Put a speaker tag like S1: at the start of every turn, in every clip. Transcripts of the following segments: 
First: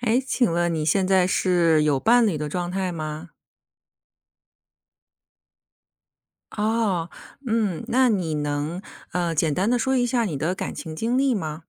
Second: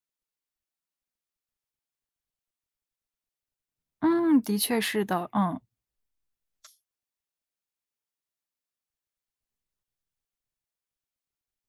S1: 哎，请问你现在是有伴侣的状态吗？
S2: 嗯，的确是的，嗯。
S1: 哦，嗯，那你能简单的说一下你的感情经历吗？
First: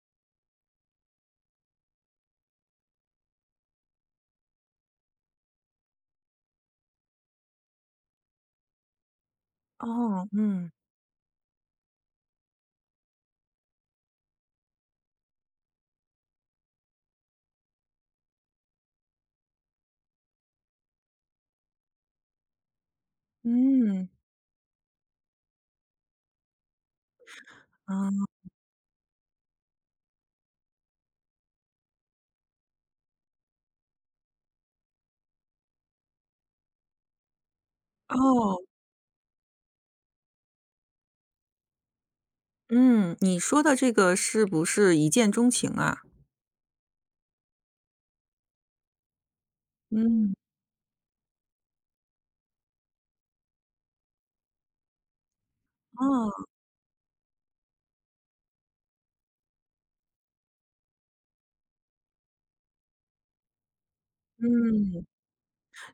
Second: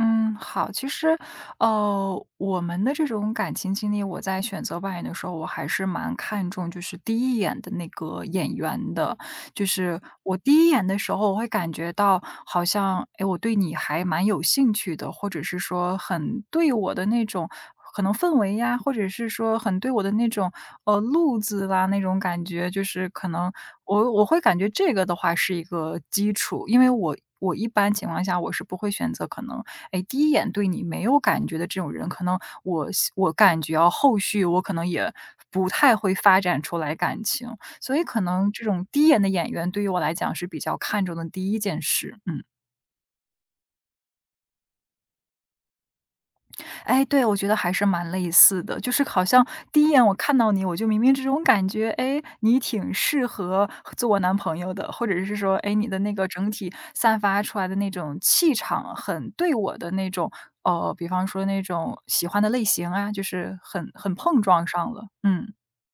S2: 嗯，好，其实，我们的这种感情经历，我在选择扮演的时候，我还是蛮看重就是第一眼的那个演员的。就是
S1: 哦，
S2: 我第一
S1: 嗯。
S2: 眼的时候，我会感觉到好像，哎，我对你还蛮有兴趣的，或者是说很对我的那种可能氛围呀，或者是说很对我的那种路子啦那种感觉，就是可能
S1: 嗯。
S2: 我会感觉这个的话是一个基础，因为我一般情况
S1: 啊。
S2: 下我是不会选择可能哎，第一眼对你没有感觉的这种人，可能我感觉啊，后续我可能也不太会发展出来感情，所以可能
S1: 哦。
S2: 这种第一眼的眼缘对于我来讲是比较看重的第一件事，嗯。
S1: 嗯，你说的这个是不是一见钟情啊？
S2: 哎，对，我觉得还是蛮类似的，就是好像第一眼我
S1: 嗯。
S2: 看到你，我就明明这种感觉，哎，你挺适合做我男朋友的，或者是说，哎，你的那个
S1: 哦。
S2: 整体散发出来的那种气场，很对我的那种，比方说那种喜欢的类型啊，就是很碰撞上
S1: 嗯，
S2: 了，嗯。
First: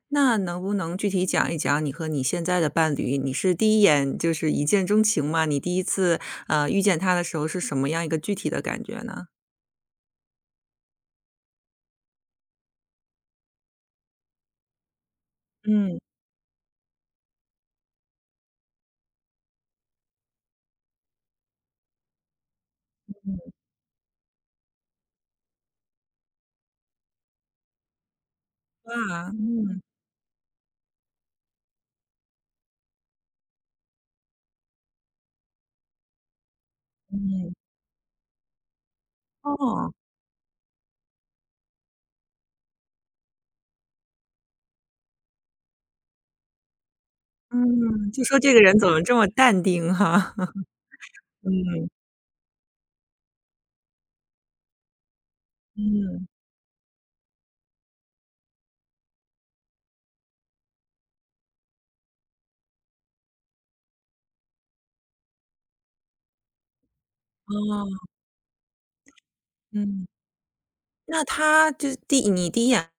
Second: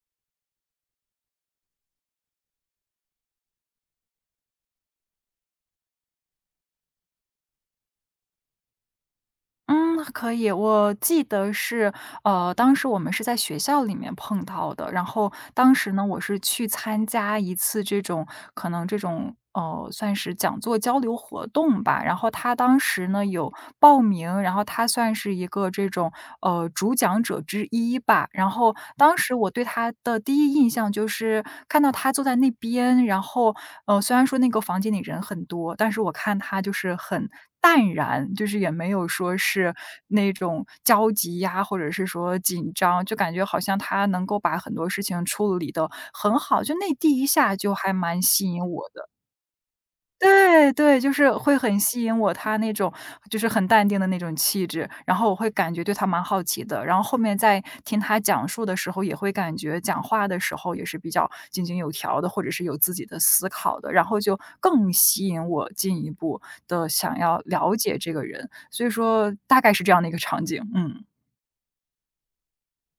S1: 那能不能具体讲一讲你和你现在的伴侣，你是第一眼就是一见钟情吗？你第一次遇见他的时候是什么样一个具体的感觉呢？
S2: 嗯，可以。我记得是，当时我们是在学校里面碰到的。然后当时
S1: 嗯。
S2: 呢，我是去参加一次这种可能这种算是讲座交流活动吧。然后他当时呢有报名，然后他算是一个这种主讲者之一吧。然后当
S1: 啊，
S2: 时我对
S1: 嗯。
S2: 他的第一印。印象就是看到他坐在那边，然后，虽然说那个房间里人很多，但是我看他就是很
S1: 嗯。
S2: 淡然，就是也没有说是
S1: 哦。
S2: 那种焦急呀，或者是说紧张，就感觉好像他能够把很多事情处理的很好，就那第一下就还
S1: 嗯，
S2: 蛮
S1: 就说
S2: 吸
S1: 这个
S2: 引
S1: 人怎
S2: 我
S1: 么
S2: 的。
S1: 这么淡定哈。
S2: 对对，就 是会很
S1: 嗯。
S2: 吸引我，他那种就是很淡定的那种气质，然后我会感觉对他蛮
S1: 嗯。
S2: 好奇的，然后后面在听他讲述的时候，也会感觉讲话的时候也是比较井井有条的，或者是有自己的思考的，然后就更吸引我进一步的想要了解
S1: 哦。
S2: 这个人，所以说大概是这样
S1: 嗯。
S2: 的一个场景，嗯。
S1: 那他就是你第一眼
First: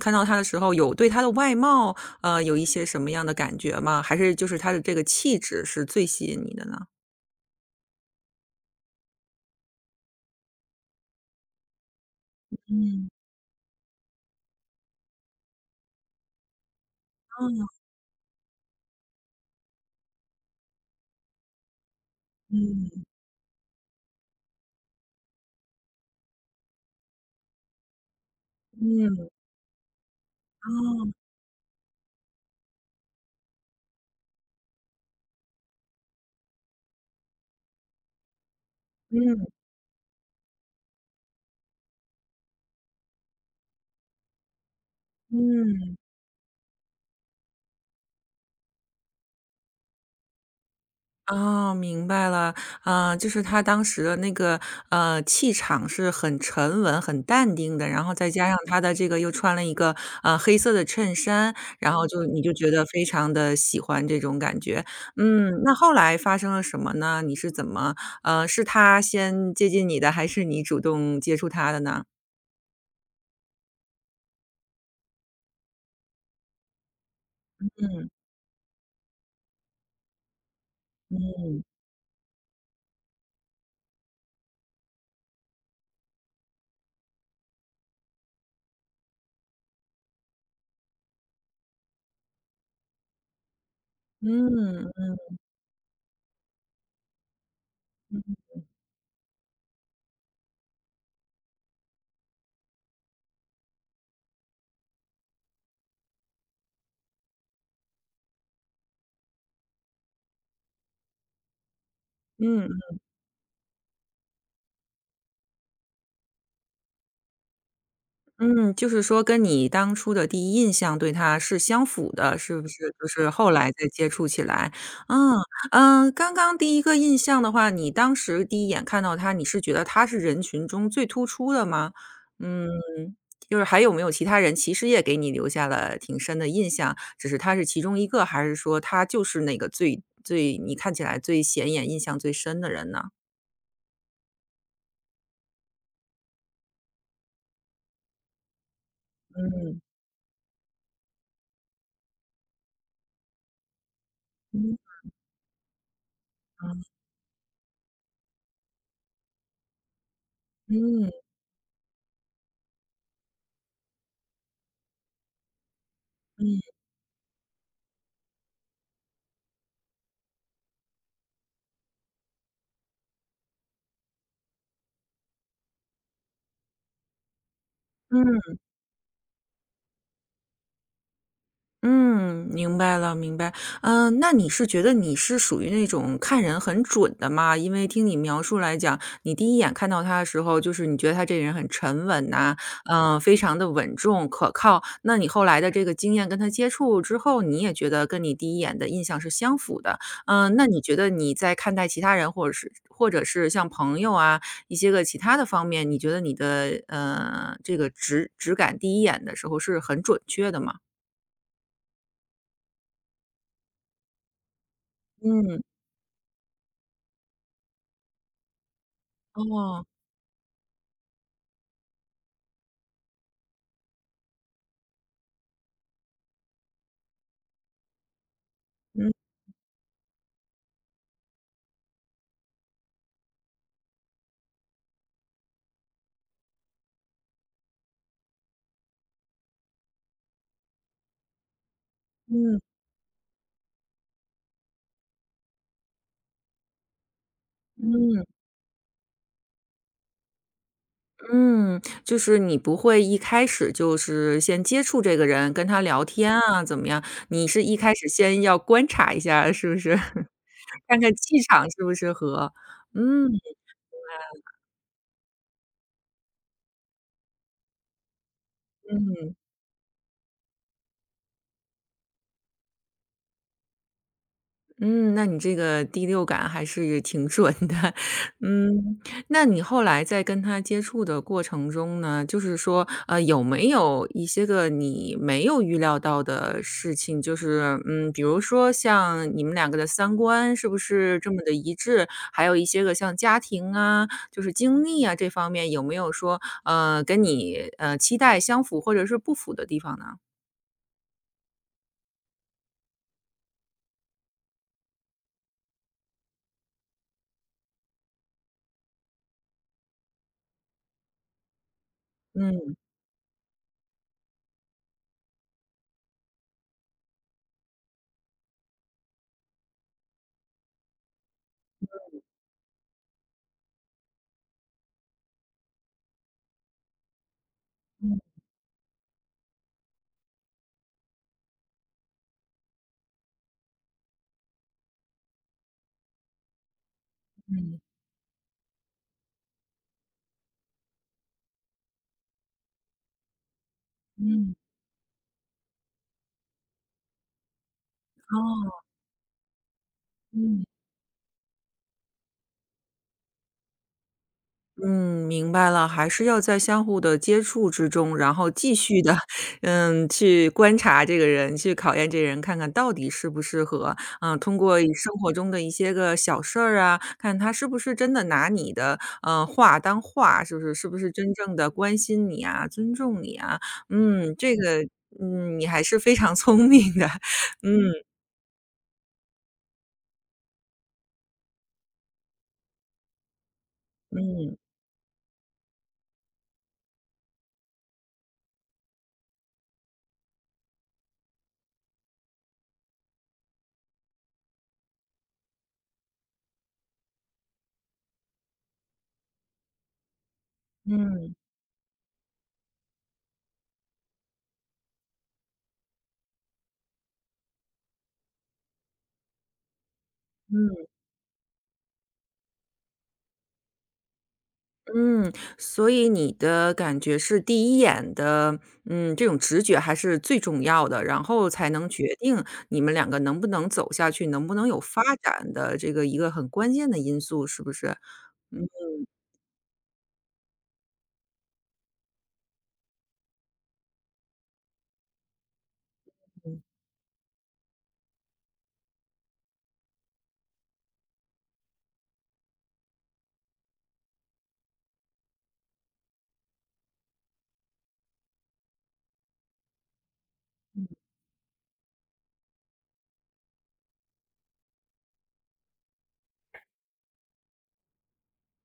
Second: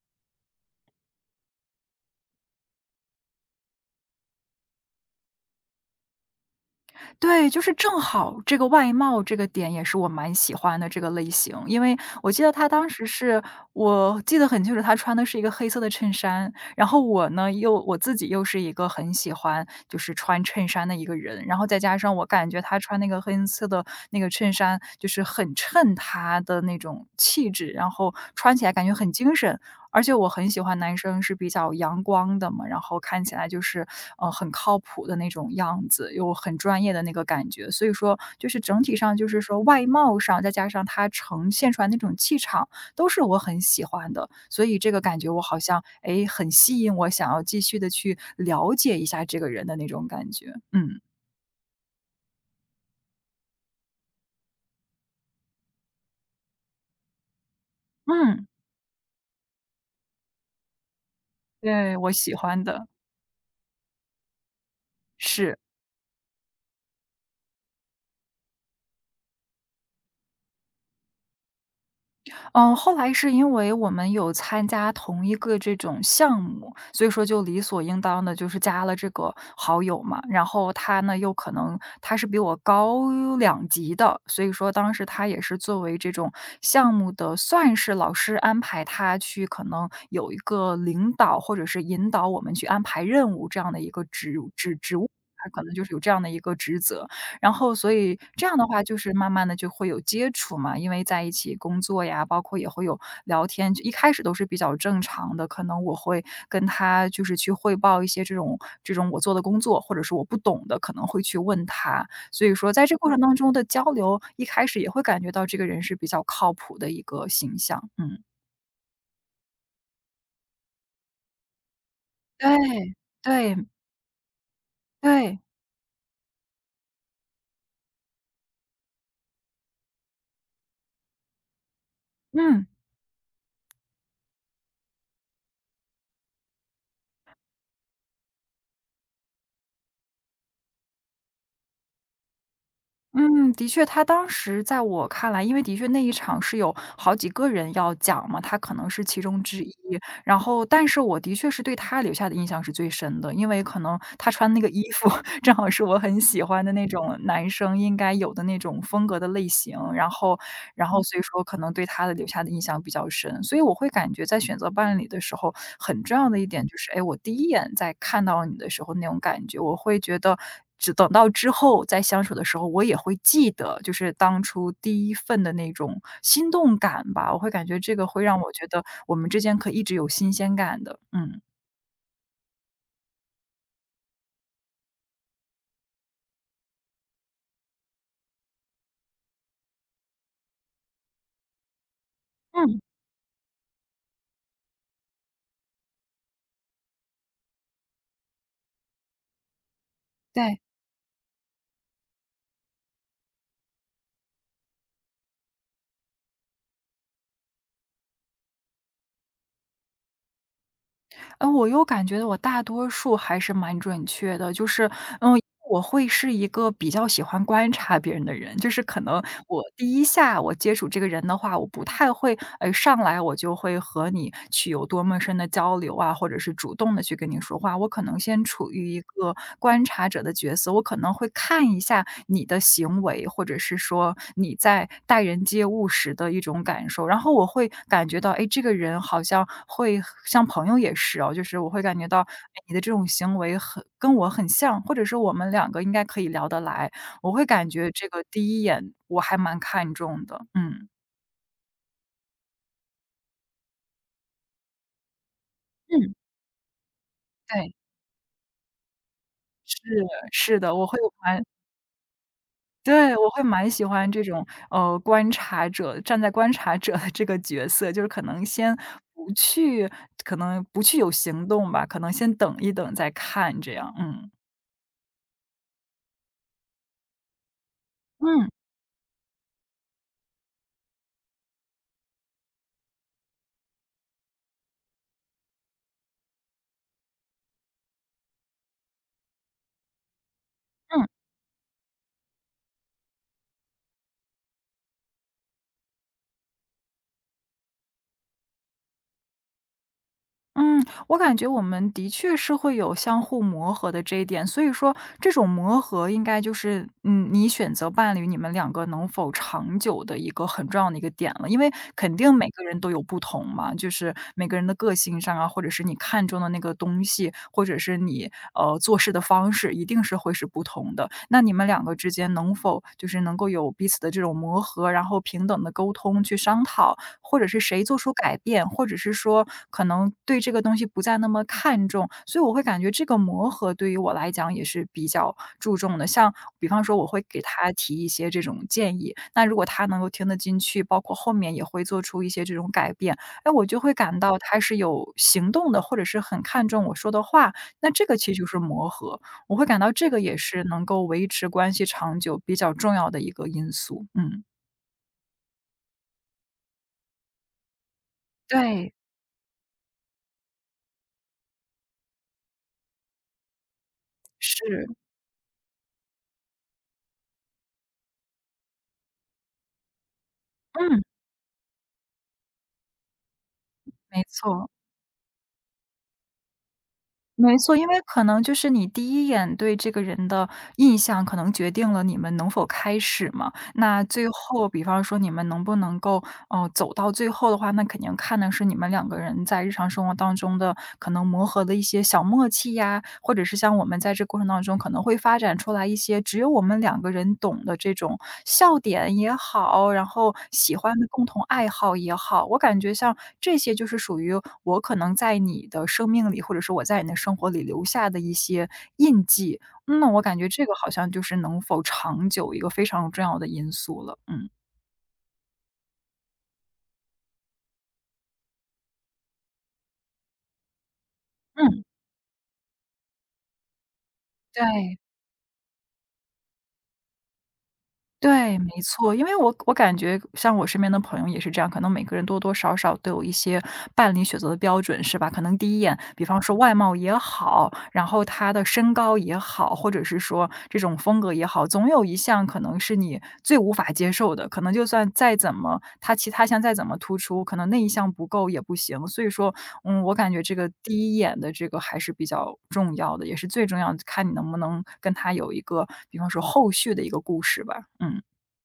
S1: 看到他的时候，有对他的外貌，有一些什么样的感觉吗？还是就是他的这个气质是最吸引你的呢？
S2: 对，就是正好这个外貌这个点也是我蛮喜欢的这个类型，因为我记得他当时
S1: 嗯。
S2: 是我记得很清楚，他穿的是一个黑色的衬衫，然后我呢
S1: 嗯。
S2: 自己又是一个很喜欢就是穿衬衫的一个人，然后再加上我感觉他穿
S1: 嗯。
S2: 那个黑色的那个衬衫就是很衬他的那种气质，然后穿起来感觉很
S1: 嗯。
S2: 精神，而且我很喜欢男
S1: 哦。
S2: 生是比较阳光的嘛，然后看起来就是，很靠谱的那种样子，又很专业的那个感觉。所以说就是整体上就是
S1: 嗯。
S2: 说外貌上，再加上他呈现出来那种气场，都是我很喜欢的。所以这个感觉我好像，
S1: 嗯。
S2: 诶，很吸引我，想要继续的去了解一下这个人的那种感觉。嗯，
S1: 哦，明白了。就是他当时的那个，气场是很沉稳、很淡定的，然后再
S2: 嗯，
S1: 加上他的这个又穿了一个，黑色的衬衫，然
S2: 对，
S1: 后
S2: 我
S1: 就
S2: 喜
S1: 你就
S2: 欢
S1: 觉得
S2: 的，
S1: 非常的喜欢这种感觉。
S2: 是。
S1: 嗯，那后来发生了什么呢？你是怎么是他先接近你的，还是你主动接触他的呢？
S2: 嗯，后来是因为我们有参加同一个这种项目，所以说就理所应
S1: 嗯。
S2: 当的就是加了这个好友嘛。然后他呢，又可
S1: 嗯。
S2: 能他是比我高两级的，所以说当时他也是作为这种项目的算是老师安排他去可能有一个领导或者是引导我们去安排任务这样的一个职务，
S1: 嗯。
S2: 他可能就是有这样的一个职责。然后所以这样的话，就是慢慢的就会有接触嘛，因为在一起工作呀，包括也会有聊天，就一开始都是比较正常的，可能我会跟他就是去汇报一些这种我做的工作，或者是我不懂的，可能会去问他。所以说
S1: 嗯。
S2: 在这过程当中的交流，一开始也会感觉到这个人是比较靠谱的一个形象，嗯。
S1: 嗯，就是说跟你当初的第一印象对他是相符的，是不是？
S2: 对，
S1: 就是后
S2: 对，
S1: 来再接触起来。嗯。
S2: 对，
S1: 嗯，刚刚第一个印象的话，你当时第一眼看到他，你是觉得他是人群中最突出的吗？嗯，
S2: 嗯。
S1: 就是还有没有其他人其实也给你留下了挺深的印象，只是他是其中一个，还是说他就是那个最你看起来最显眼、印象最深的人呢？
S2: 嗯，的确，他当时在我看来，因为的确那一场是有好几个人要讲嘛，他可能是其中之一。
S1: 嗯。
S2: 然后，但是我的确是对他留下的印象是最深的，因为可能他穿那个
S1: 嗯。
S2: 衣服 正好是我很喜欢的那种男生应该有的那种风格的类型。然后然后
S1: 嗯。
S2: 所以说可能对他的留下的印象比较深。所以我会感觉在选择伴侣的时候，很重要的一
S1: 嗯。
S2: 点就是，哎，我第一眼在看到你的时候那种感觉，我会觉得只等到之后再相处的时候，我也会记得，就是当初第一份的那种心动感吧。我会感觉这个会让我
S1: 嗯。
S2: 觉得我们之间可以一直有新鲜感的，嗯。
S1: 嗯，明白了，明白。嗯，那你是觉得你是属于那种看人很准的吗？因为听你描述来讲，你第一眼看到他的时候，就是你觉得他这个人很沉稳呐，
S2: 嗯，
S1: 嗯，非常的稳重可靠。那你后来的这个经验跟他接触之后，你也觉得跟你第一眼的印象是相符的。嗯，
S2: 对。
S1: 那你觉得你在看待其他人，或者是像朋友啊，一些个其他的方面，你觉得你的这个直感第一眼的时候是很准确的吗？
S2: 我又感觉我大多数还是蛮准确的，就是，嗯，
S1: 嗯。
S2: 我会是一个比较喜欢观察别人的人，就是可能我
S1: 哦。
S2: 第一下我接触这个人的话，我不太会，上来我就会和你去有多么深的交流啊，或者是主动的去跟你说话，我可能先处于一
S1: 嗯。
S2: 个个观察者的角色，我可能会看一下你的行为，或者是说你在待人接物时的一种感受。然后我会感觉到，哎，这个人好像会像朋友也是哦，就是我会感觉到，
S1: 嗯。
S2: 哎，你的这种行为很跟我很像，或者是我们两个应该可以聊得来。我会感觉这个
S1: 嗯。
S2: 第一眼我还蛮看重的，嗯。
S1: 嗯，就是你不会一开始就是先接触这个人，跟他聊
S2: 嗯。
S1: 天啊，怎么样？你是
S2: 对，
S1: 一开始先要观察一下，是不
S2: 是，
S1: 是？
S2: 是的，我
S1: 看
S2: 会
S1: 看气
S2: 蛮
S1: 场是不是合，
S2: 对，我
S1: 嗯。
S2: 会蛮喜欢这种，观察者站在观察者的这个角色，就是不去可能不去有行动吧，可能先等一等再看这样，嗯，
S1: 嗯，那你这个第六感还是挺准的。
S2: 嗯，
S1: 嗯，那你后来在跟他接触的过程中呢，就是说，有没有一些个你没有预料到的事情？就是，嗯，比如说像你们两个的三观是不
S2: 嗯。
S1: 是这么的一致？还有一些个像家庭啊，就是经历啊这方面，有没有说，跟你期待相符或者是不符的地方呢？
S2: 嗯，我感觉我们的确是会有相互磨合的这一点，所以说这种磨合应该就是，嗯，你选择伴侣，你们两个能否长久的一个很重要的一个点了，因为肯定每个
S1: 嗯。
S2: 人都有不同嘛，就是每个人的个性上啊，或者是你看中的那个东西，或者是你做事的方式，一定是会是不同的。那你们两个之间能否就是能够有彼此的这种磨合，然后平等的沟通去商讨，或者是谁做出改变，或者是说可能对这个东西不再那么看重，所以我会感觉这个磨合对于我来讲也是比较注重的。像比方说我会给他提一些这种建议，那如果他能够听得进去，包括后面也会做出一些这种改变，哎，我就会感到
S1: 嗯。
S2: 他是有行动的，或者是很看重我说的话，那这个其实就是
S1: 哦。
S2: 磨合。我会感到这个也
S1: 嗯。
S2: 是能够维持关系长久比较重要的一个因素，嗯。
S1: 嗯，明白了，还是要在相互的接触之中，然后继
S2: 对，
S1: 续的，嗯，去观察这个人，去考验这人，看看到底适不适合。嗯，通过一
S2: 是，
S1: 生活中的一些个小事儿啊，看他是不是真的拿你的，嗯，话当话，是不是是不
S2: 嗯。
S1: 是真正的关心你啊，尊重你啊。
S2: 没
S1: 嗯，这
S2: 错，
S1: 个，嗯，你还是非常 聪明的，
S2: 没 错，因
S1: 嗯。
S2: 为可能就是你第一眼对这个人的印象，可能决定了你们能否开始嘛。那最
S1: 嗯。
S2: 后，比方说你们能不能够哦，走到最后的话，那肯定看的是你们两个人在日常生活当中的可能磨合的一些小默契呀，或者是像我们在这过程当中可能会发展出来一些只有我们两个人懂的这种笑点也好，然后喜欢的共
S1: 嗯。
S2: 同爱好也好，我感觉像这些就是属于我可能在你的生命里，或者是我在你的生活里留下的一些印记。嗯，那我感觉这个
S1: 嗯。
S2: 好像就是能否长久一个非常重要的因素了。嗯
S1: 嗯，所以你的感觉是第一眼的，嗯，这种直觉还是最重要的，然后才
S2: 嗯，
S1: 能决定你们两个能不能走下去，能不能有
S2: 对。
S1: 发展的这个一个很关键的因素，是不是？
S2: 对，
S1: 嗯。
S2: 没错，因为我感觉像我身边的朋友也是这样，可能每个人多多少少都有一些伴侣选择的标准，是吧？可能第一眼，比方说外貌也好，然后他的身高也好，或者是说这种风格也好，总有一项可能是你最无法接受的，可能就算再怎么他其他项再怎么突出，可能那一项不够也不行。所以说，嗯，我感觉这个第一眼的这个还是比较重要的，也是最重要的，看你能不能跟他有一个，比方说后续的一个故事吧。嗯，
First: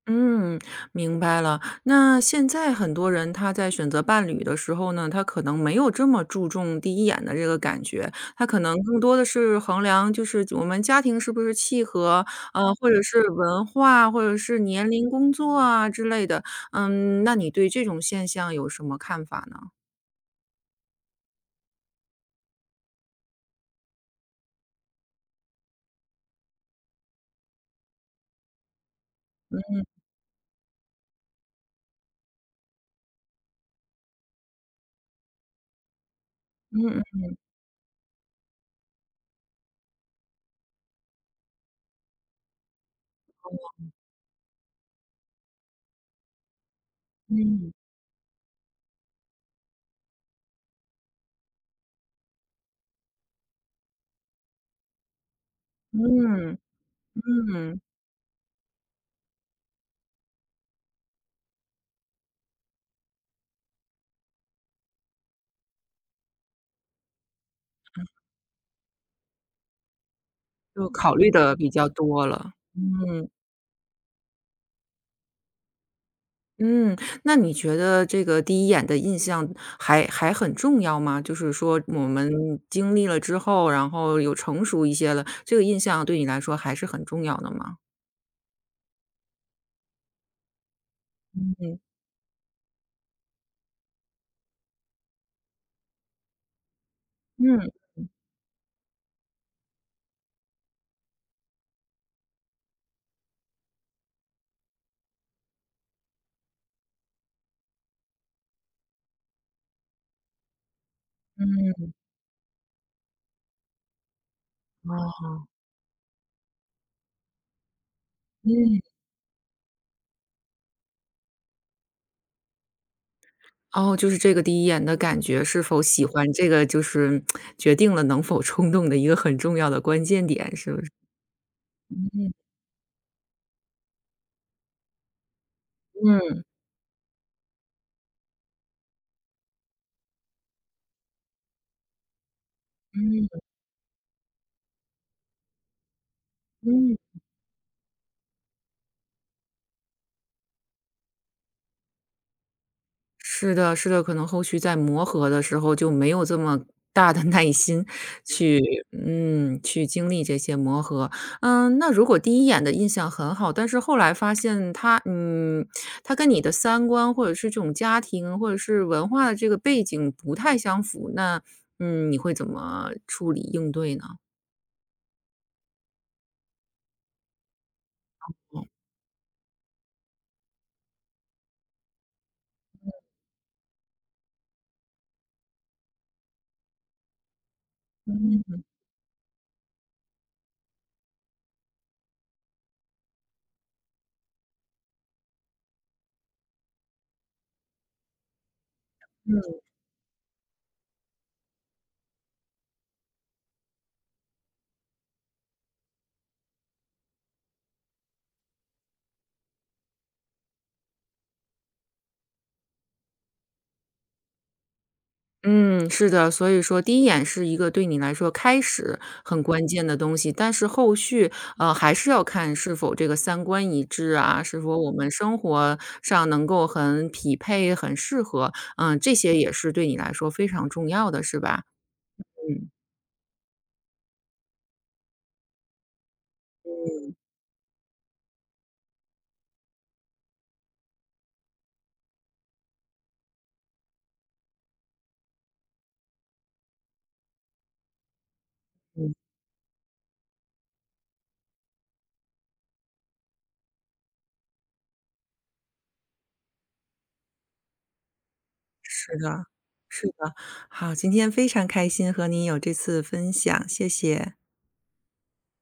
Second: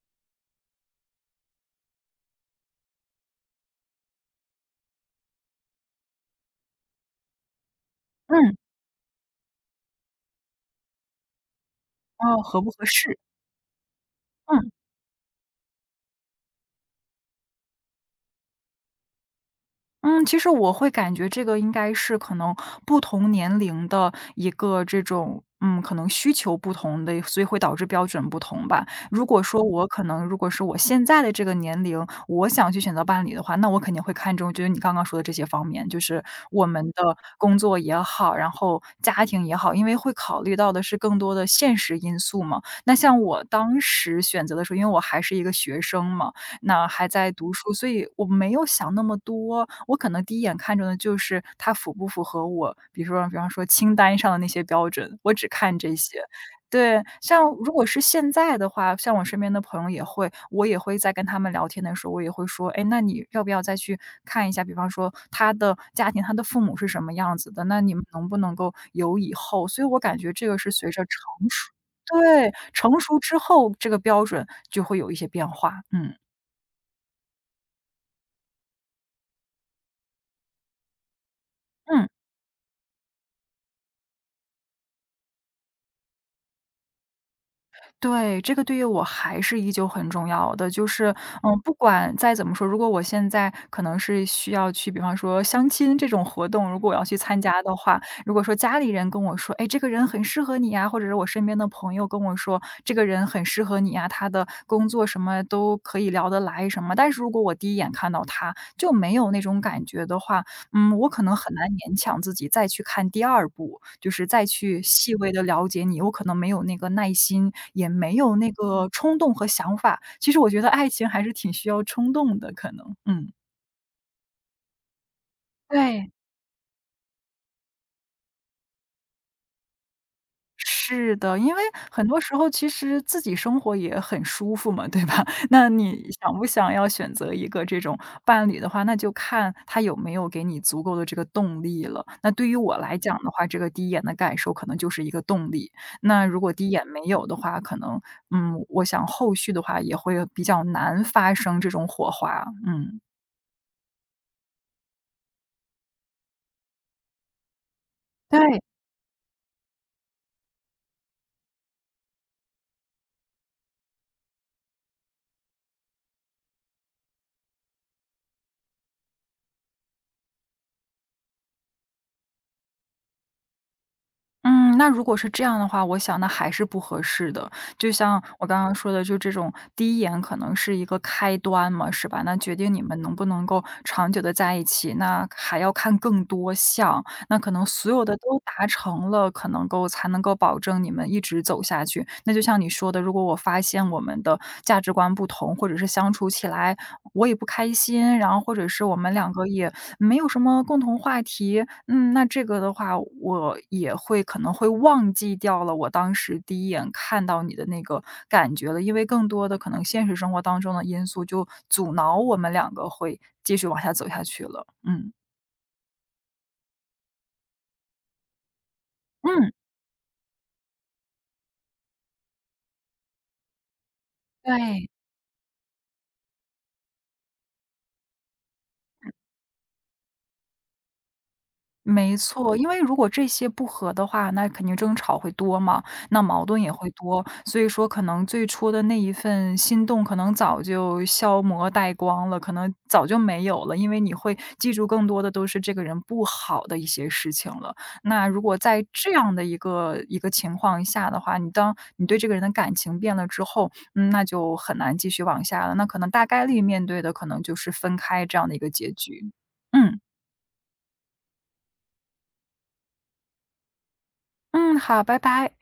S1: 嗯，明白了。那现在很多人他在选择伴侣的时候呢，他可能没有这么注重第一眼的这个感觉，他
S2: 嗯，
S1: 可能更多的是衡量就是我们家庭是不是契合，
S2: 哦，合不合
S1: 或者
S2: 适，
S1: 是文化，或者是
S2: 嗯。
S1: 年龄、工作啊之类的。嗯，那你对这种现象有什么看法呢？
S2: 嗯，其实我会感觉这个应该是可能不同年龄的一个这种，嗯，可能需求不同的，所以会导致标准不同吧。如果说我可能，如果是我现在的这个年龄，我想去选择伴侣的话，那我肯定会看重就是你刚刚说的这些方面，就是我们的
S1: 嗯。
S2: 工作也好，然后家庭也好，因为会考虑到的是更多的现实因素嘛。那像我当时选择的时候，因为我还是一个学生嘛，那还在读
S1: 嗯。
S2: 书，所以我没有想那么多。我可能第一眼看中的就是他符不符合我，比如说比方说清单上的那些标准，我只看这些。
S1: 嗯。
S2: 对，像
S1: 嗯。
S2: 如
S1: 嗯，
S2: 果是现在的话，像我身边的朋友也会，我也会在跟他们聊天的时候，我也会说，哎，那你要不要再去看一下？比方说他的家庭，他的父母是什么样子的？那你们能不能够有以后？所以我感觉这个是
S1: 就
S2: 随着
S1: 考
S2: 成
S1: 虑的比
S2: 熟，
S1: 较多
S2: 对，
S1: 了。
S2: 成熟
S1: 嗯。
S2: 之后，这个标准就会有一些变化。嗯。
S1: 嗯，那你觉得这个第一眼的印象还很重要吗？就是说我
S2: 嗯，
S1: 们经历了之后，然后有成熟一些了，这个印象对你来说还是很重要的吗？
S2: 对，这个对于我还是依旧很重要的。就是，嗯，不管再怎么说，如果我现在可能是需要去，比方说相亲这种活动，如果我要去参加
S1: 嗯。
S2: 的话，如果说家里人跟我说，哎，这个人很适合你呀，或者是我身边的朋友跟我说，这个人很适合你呀，他的工作什么都可以聊得来什么。但是如果我第一眼看到他就没有那种感觉的话，嗯，我可能很难勉强自己再去看第二部，就是再去细
S1: 哦。
S2: 微的了解你，我可能没有那个耐心，也没有那
S1: 嗯。
S2: 个冲动和想法。其实我觉得爱情还是挺需要冲动的，可能，嗯。
S1: 哦，就是这个第一眼的感觉，是否喜
S2: 对。
S1: 欢这个就是决定了能否冲动的一个很重要的关键点，是不是？
S2: 是的，因为很多时候其实自己生活也很舒服嘛，对吧？那你想
S1: 嗯。
S2: 不想要选择一个这种伴侣的话，那就看他有没有给你足够的这个动力了。那对于我来讲的话，这个第一眼的感受可能就是一个动力。那如果第一眼
S1: 嗯。
S2: 没有的话，可能嗯，我想后续的话也会比较难发生这种火花。嗯，
S1: 是的是的，可能后续在磨合的时候就没有这么大的 耐心去
S2: 对。
S1: 嗯，去经历这些磨合。嗯，那如果第一眼的印象很好，但是后来发现他嗯，他跟你的三观或者是这种家庭或者是文化的这个背景不太相符，那嗯，你会怎么处理应对呢？
S2: 嗯，那如果是这样的话，我想那还是不合适的。就像我刚
S1: 嗯。
S2: 刚说的，就这种第一眼可能是一个开端嘛，是吧？那决定你们能不能够长久的在一起，那还要看更多项。那可能所有的都达成了，可能够才能够保证你们一直走下去。那就像你说的，如果我发现我们的价值观不同，或者是相处起来我也不开心，然后或者是我们两个也没有什么共同话题，嗯，那这个的话，我也会可能会忘记掉了我当时第一眼看到你的那个感觉了，因为更多的可能现实生活当中的因素就阻挠我们两个会继续往下走下去了。嗯，
S1: 嗯，是的，所以说第一眼是一个对你来说开始很
S2: 嗯，
S1: 关键的东西，但是后续，还是要看是否这个三观一致啊，是否
S2: 对。
S1: 我们生活上能够很匹配、很适合，嗯，这些也是对你来说非常重要的，是吧？
S2: 没错，因
S1: 嗯。
S2: 为如果这些不和的话，那肯定争吵会多嘛，那矛盾也会
S1: 嗯。
S2: 多。所以说可能最初的那一份心动，可能早就消磨殆光了，可能早就没有了，因为你会记住更多的都是这个人不好的一些事情了。那如果在这
S1: 嗯，
S2: 样的一个情况下的话，你当你对这个人的感情变了之后，嗯，那就很难继续往下了。那可能大概率面对的可能就是分开这样的一个结
S1: 是
S2: 局。
S1: 的，
S2: 嗯，
S1: 是的。好，今天非常开心和你有这次分享，谢谢，
S2: 嗯，好，拜拜。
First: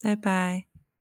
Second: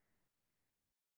S1: 拜拜。